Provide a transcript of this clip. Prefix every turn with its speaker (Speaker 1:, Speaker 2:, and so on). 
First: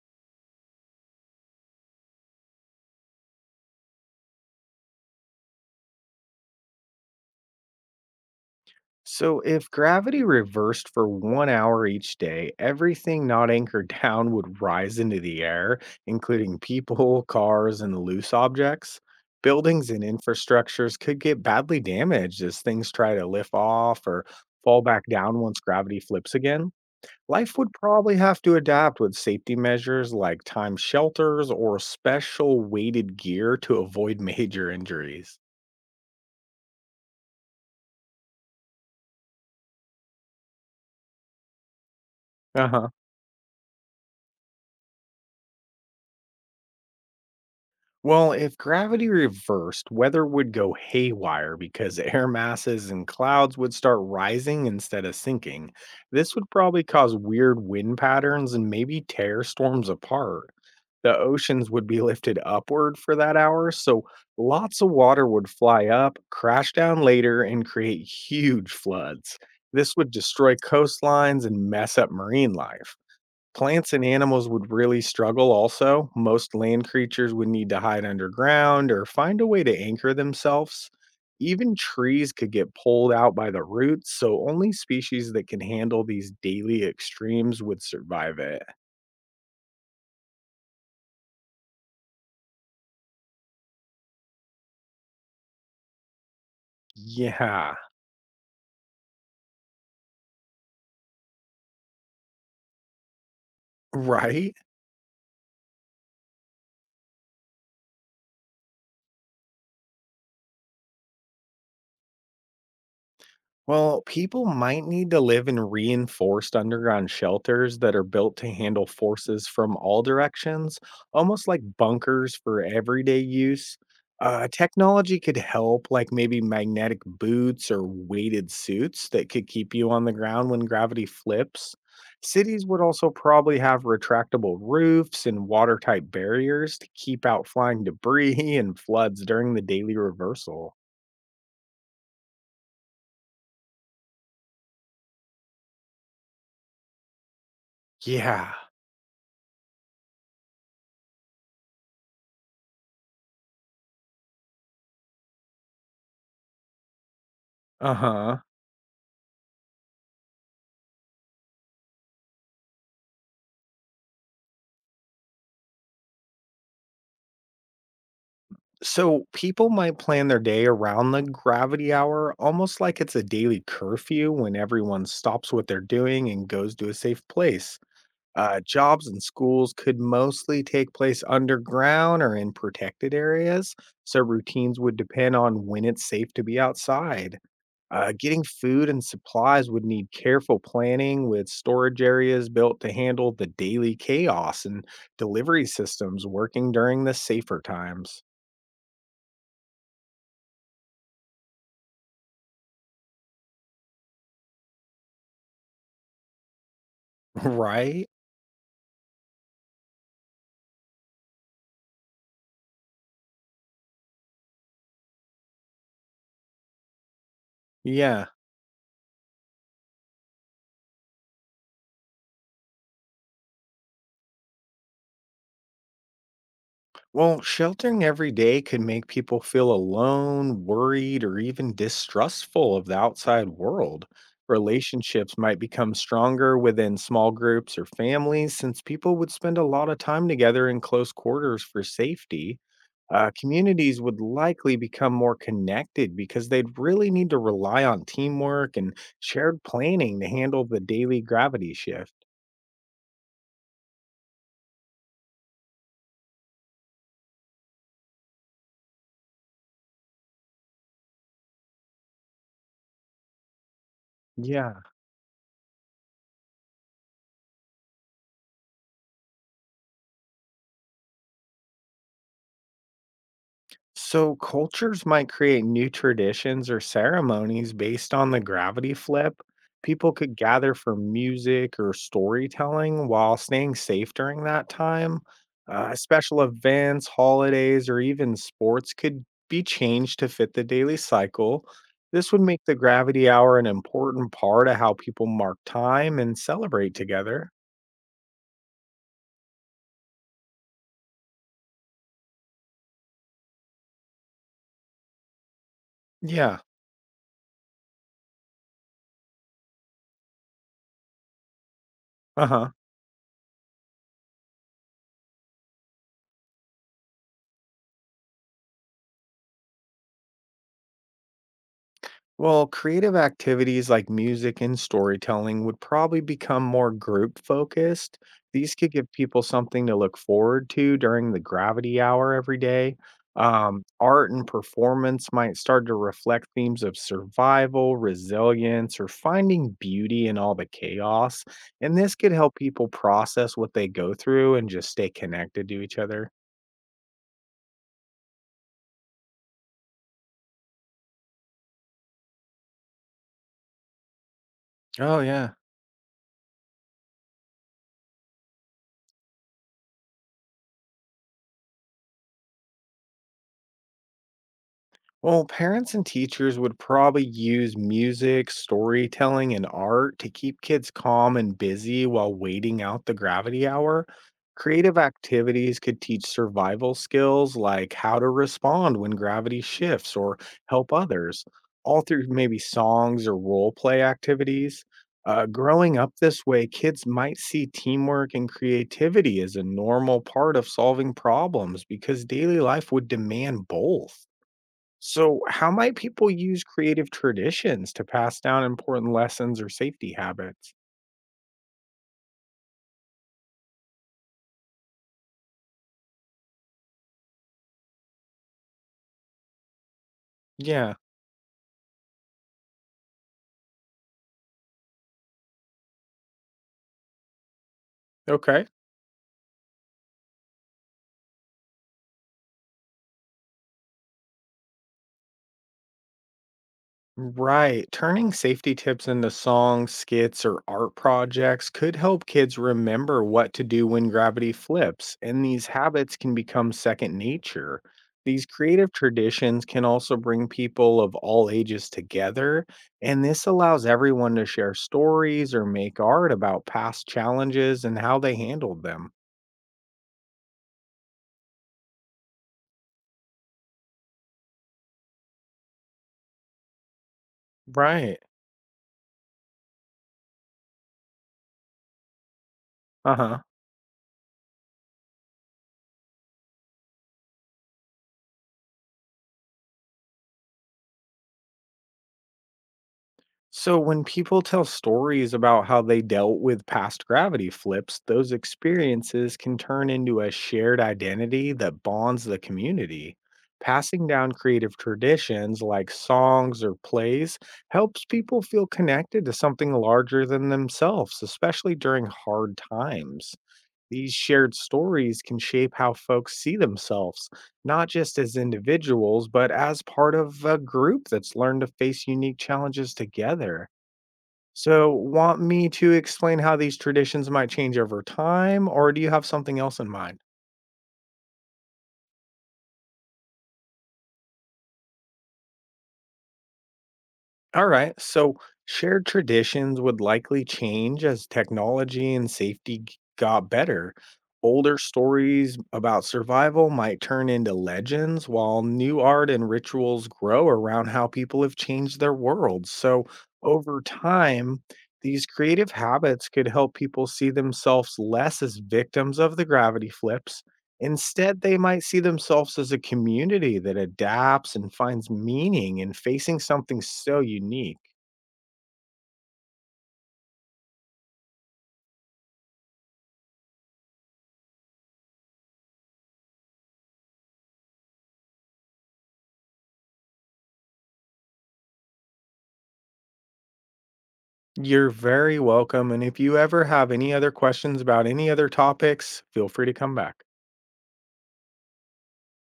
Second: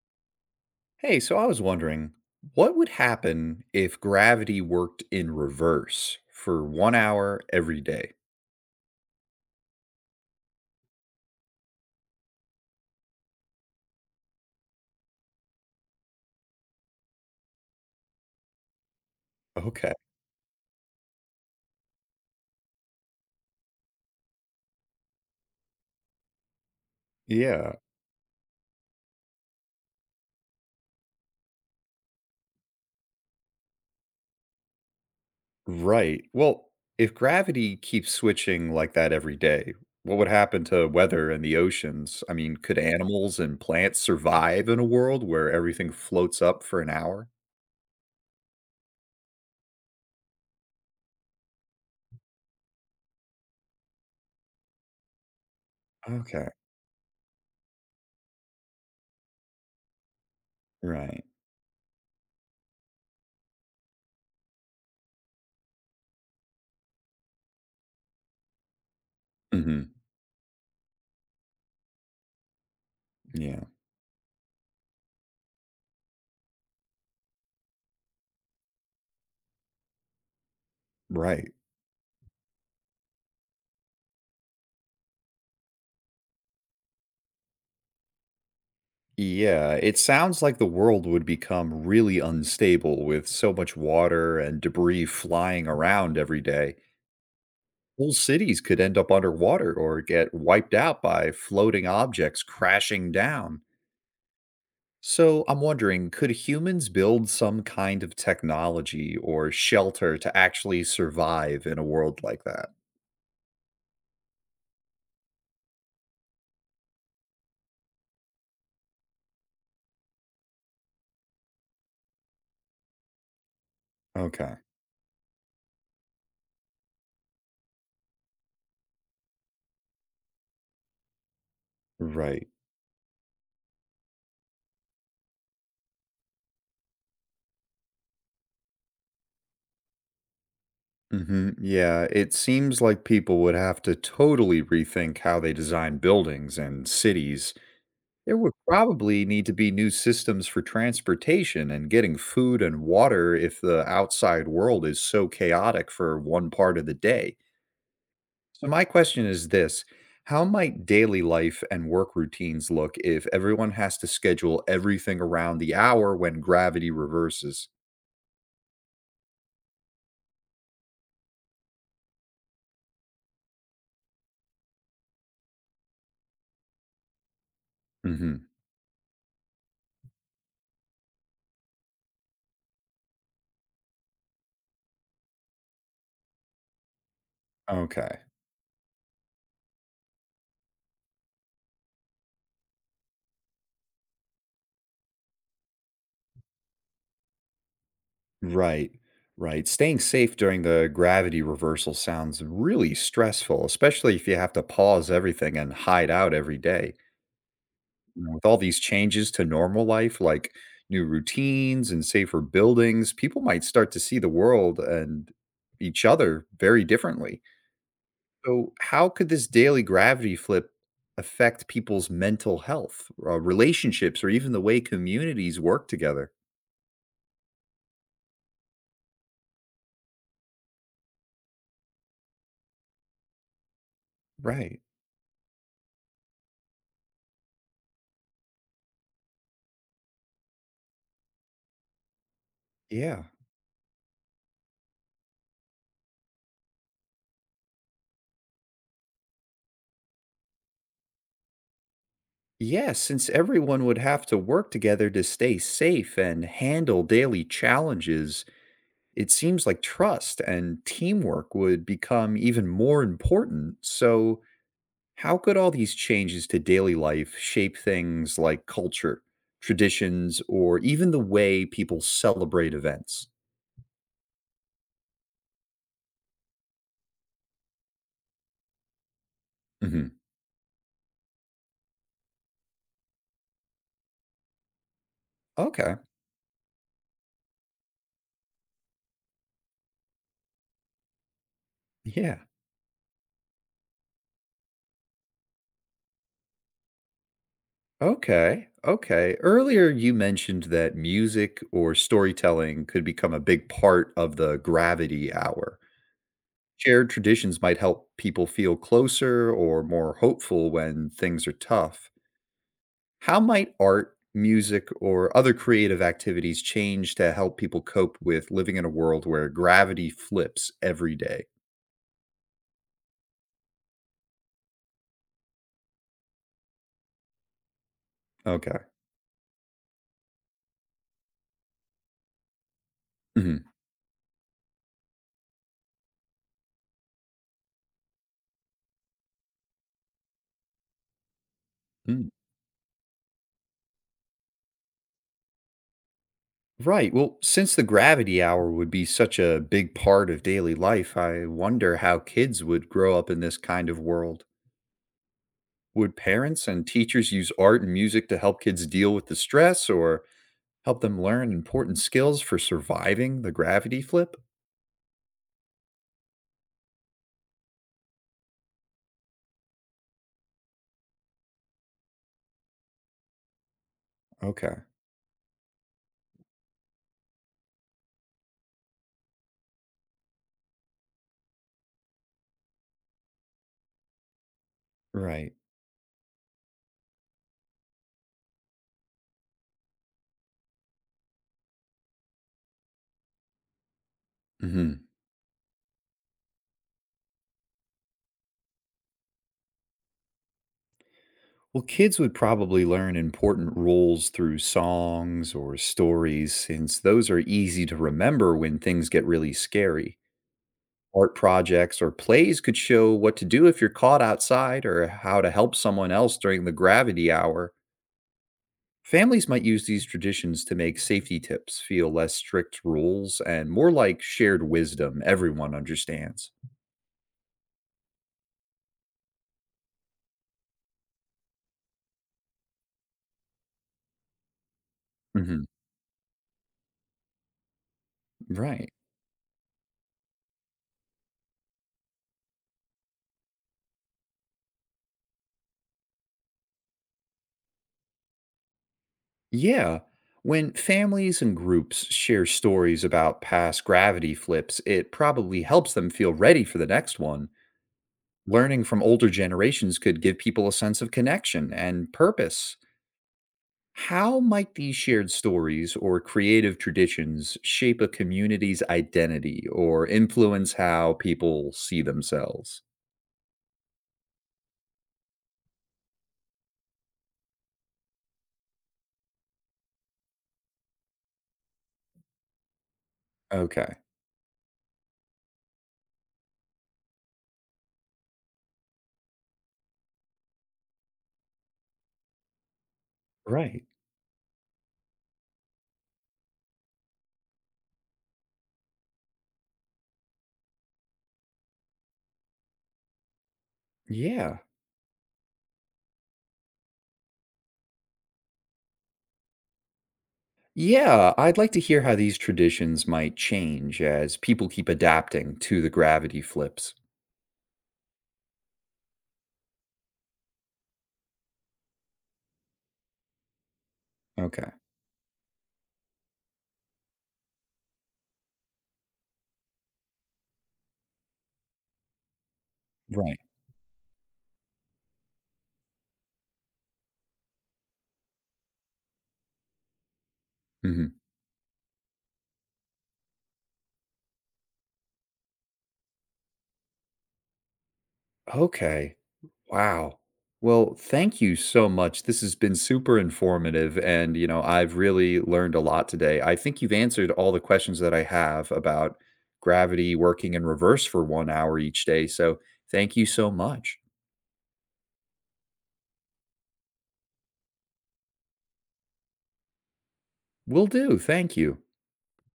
Speaker 1: Hey, so I was wondering, what would happen if gravity worked in reverse for 1 hour every day?
Speaker 2: So, if gravity reversed for one hour each day, everything not anchored down would rise into the air, including people, cars, and loose objects. Buildings
Speaker 1: Okay.
Speaker 2: and infrastructures could get badly damaged as things try to lift off or fall back down once gravity flips again. Life would
Speaker 1: Yeah.
Speaker 2: probably have to adapt with safety measures like time shelters or special weighted gear to avoid major injuries.
Speaker 1: Right. Well, if gravity keeps switching like that every day, what would happen to weather and the oceans? I mean,
Speaker 2: Uh
Speaker 1: could
Speaker 2: huh.
Speaker 1: animals and plants survive in a world where everything floats up for an hour?
Speaker 2: Well, if gravity reversed, weather would go haywire because air masses and clouds would start rising instead of sinking. This
Speaker 1: Okay.
Speaker 2: would probably cause weird wind patterns and maybe tear storms apart. The
Speaker 1: Right.
Speaker 2: oceans would be lifted upward for that hour, so lots of water would fly up, crash down later, and create huge floods.
Speaker 1: Hmm.
Speaker 2: This would destroy coastlines and mess up marine life.
Speaker 1: Yeah.
Speaker 2: Plants and animals would really struggle also. Most land creatures would need to hide underground or find a way to anchor themselves.
Speaker 1: Right.
Speaker 2: Even trees could get pulled out by the roots, so only species that can handle these daily extremes would survive it.
Speaker 1: Yeah, it sounds like the world would become really unstable with so much water and debris flying around every day.
Speaker 2: Yeah,
Speaker 1: Whole cities could end up underwater or get wiped out by floating objects crashing down.
Speaker 2: right?
Speaker 1: So I'm wondering, could humans build some kind of technology or shelter to actually survive in a world like that?
Speaker 2: Well, people might need to live in reinforced underground shelters that are built to handle forces from all directions, almost like bunkers for everyday use.
Speaker 1: Okay,
Speaker 2: Technology could help, like maybe magnetic boots or weighted suits that could keep you on the ground when gravity flips.
Speaker 1: right.
Speaker 2: Cities would also probably have retractable roofs and watertight barriers to keep out flying debris and floods during the daily reversal.
Speaker 1: Hmm. Yeah, it seems like people would have to totally rethink how they design buildings and cities. There would
Speaker 2: Yeah.
Speaker 1: probably need to be new systems for transportation and getting food and water if the outside world is so chaotic for one part of the day.
Speaker 2: Uh huh.
Speaker 1: So, my question is this: how might daily life and work routines look if everyone has to schedule everything around the hour when gravity reverses?
Speaker 2: So people might plan their day around the gravity hour almost like it's a daily curfew when everyone stops what they're doing and goes to a safe place.
Speaker 1: Hmm.
Speaker 2: Jobs and schools could mostly take place underground or in protected areas, so routines would depend on when it's safe to be outside.
Speaker 1: Okay.
Speaker 2: Getting food and supplies would need careful planning with storage areas built to handle the daily chaos and delivery systems working during the safer times.
Speaker 1: Right. Right. Staying safe during the gravity reversal sounds really stressful, especially if you have to pause everything and hide out every day.
Speaker 2: Right?
Speaker 1: With all these changes to normal life, like new routines and safer buildings, people might start to see the world and each other very differently.
Speaker 2: Yeah.
Speaker 1: So, how could this daily gravity flip affect people's mental health, relationships, or even the way communities work together?
Speaker 2: Well, sheltering every day can make people feel alone, worried, or even distrustful of the outside world.
Speaker 1: Right.
Speaker 2: Relationships might become stronger within small groups or families since people would spend a lot of time together in close quarters for safety.
Speaker 1: Yeah.
Speaker 2: Communities would likely become more connected because they'd really need to rely on teamwork and shared planning to handle the daily gravity shift.
Speaker 1: Yeah, since everyone would have to work together to stay safe and handle daily challenges, it seems like trust and teamwork would become even more important. So,
Speaker 2: Yeah.
Speaker 1: how could all these changes to daily life shape things like culture, traditions, or even the way people celebrate events?
Speaker 2: So, cultures might create new traditions or ceremonies based on the gravity flip. People
Speaker 1: Hmm.
Speaker 2: could gather for music or storytelling while staying safe during that time.
Speaker 1: Okay.
Speaker 2: Special events, holidays, or even sports could be changed to fit the daily cycle. This
Speaker 1: Yeah.
Speaker 2: would make the gravity hour an important part of how people mark time and celebrate together.
Speaker 1: Okay. Okay. Earlier, you mentioned that music or storytelling could become a big part of the gravity hour.
Speaker 2: Yeah.
Speaker 1: Shared traditions might help people feel closer or more hopeful when things are tough.
Speaker 2: Uh huh.
Speaker 1: How might art, music, or other creative activities change to help people cope with living in a world where gravity flips every day?
Speaker 2: Well, creative activities like music and storytelling would probably become more group focused. These
Speaker 1: Okay.
Speaker 2: could give people something to look forward to during the gravity hour every day.
Speaker 1: Mhm.
Speaker 2: Art and performance might start to reflect themes of survival, resilience, or finding beauty in all the chaos. And this
Speaker 1: Mm.
Speaker 2: could help people process what they go through and just stay connected to each other.
Speaker 1: Right. Well, since the gravity hour would be such a big part of daily life, I wonder how kids would grow up in this kind of world.
Speaker 2: Oh, yeah.
Speaker 1: Would parents and teachers use art and music to help kids deal with the stress or help them learn important skills for surviving the gravity flip?
Speaker 2: Well, parents and teachers would probably use music, storytelling, and art to keep kids calm and busy while waiting out the gravity hour.
Speaker 1: Okay.
Speaker 2: Creative activities could teach survival skills like how to respond when gravity shifts or help others, all through maybe songs or role play activities.
Speaker 1: Right.
Speaker 2: Growing up this way, kids might see teamwork and creativity as a normal part of solving problems because daily life would demand both.
Speaker 1: Mhm.
Speaker 2: So, how might people use creative traditions to pass down important lessons or safety habits?
Speaker 1: Well, kids would probably learn important rules through songs or stories, since those are easy to remember when things get really scary.
Speaker 2: Yeah.
Speaker 1: Art projects or plays could show what to do if you're caught outside or how to help someone else during the gravity hour.
Speaker 2: Okay.
Speaker 1: Families might use these traditions to make safety tips feel less strict rules and more like shared wisdom everyone understands.
Speaker 2: Right. Turning safety tips into songs, skits, or art projects could help kids remember what to do when gravity flips, and
Speaker 1: Hmm.
Speaker 2: these habits can become second nature. These
Speaker 1: Right.
Speaker 2: creative traditions can also bring people of all ages together, and this allows everyone to share stories or make art about past challenges and how they handled them.
Speaker 1: Yeah. When families and groups share stories about past gravity flips, it probably helps them feel ready for the next one.
Speaker 2: Right.
Speaker 1: Learning from older generations could give people a sense of connection and purpose.
Speaker 2: Uh-huh.
Speaker 1: How might these shared stories or creative traditions shape a community's identity or influence how people see themselves?
Speaker 2: So when people tell stories about how they dealt with past gravity flips, those experiences can turn into a shared identity that bonds the community.
Speaker 1: Okay.
Speaker 2: Passing down creative traditions like songs or plays helps people feel connected to something larger than themselves, especially during hard times.
Speaker 1: Right.
Speaker 2: These shared stories can shape how folks see themselves, not just as individuals, but as part of a group that's learned to face unique challenges together.
Speaker 1: Yeah.
Speaker 2: So, want me to explain how these traditions might change over time, or do you have something else in mind?
Speaker 1: Yeah, I'd like to hear how these traditions might change as people keep adapting to the gravity flips.
Speaker 2: All right. So shared traditions would likely change as technology and safety got better.
Speaker 1: Okay.
Speaker 2: Older stories about survival might turn into legends, while new art and rituals grow around how people have changed their worlds. So
Speaker 1: Right.
Speaker 2: over time, these creative habits could help people see themselves less as victims of the gravity flips.
Speaker 1: Hmm.
Speaker 2: Instead, they might see themselves as a community that adapts and finds meaning in facing something so unique.
Speaker 1: Okay. Wow. Well, thank you so much. This has been super informative and, you know, I've really learned a lot today. I think you've answered all the questions that I have about gravity working in reverse for 1 hour each day. So, thank you so much.
Speaker 2: You're very welcome. And if you ever have any other questions about any other topics, feel free to come back.
Speaker 1: Will do. Thank you.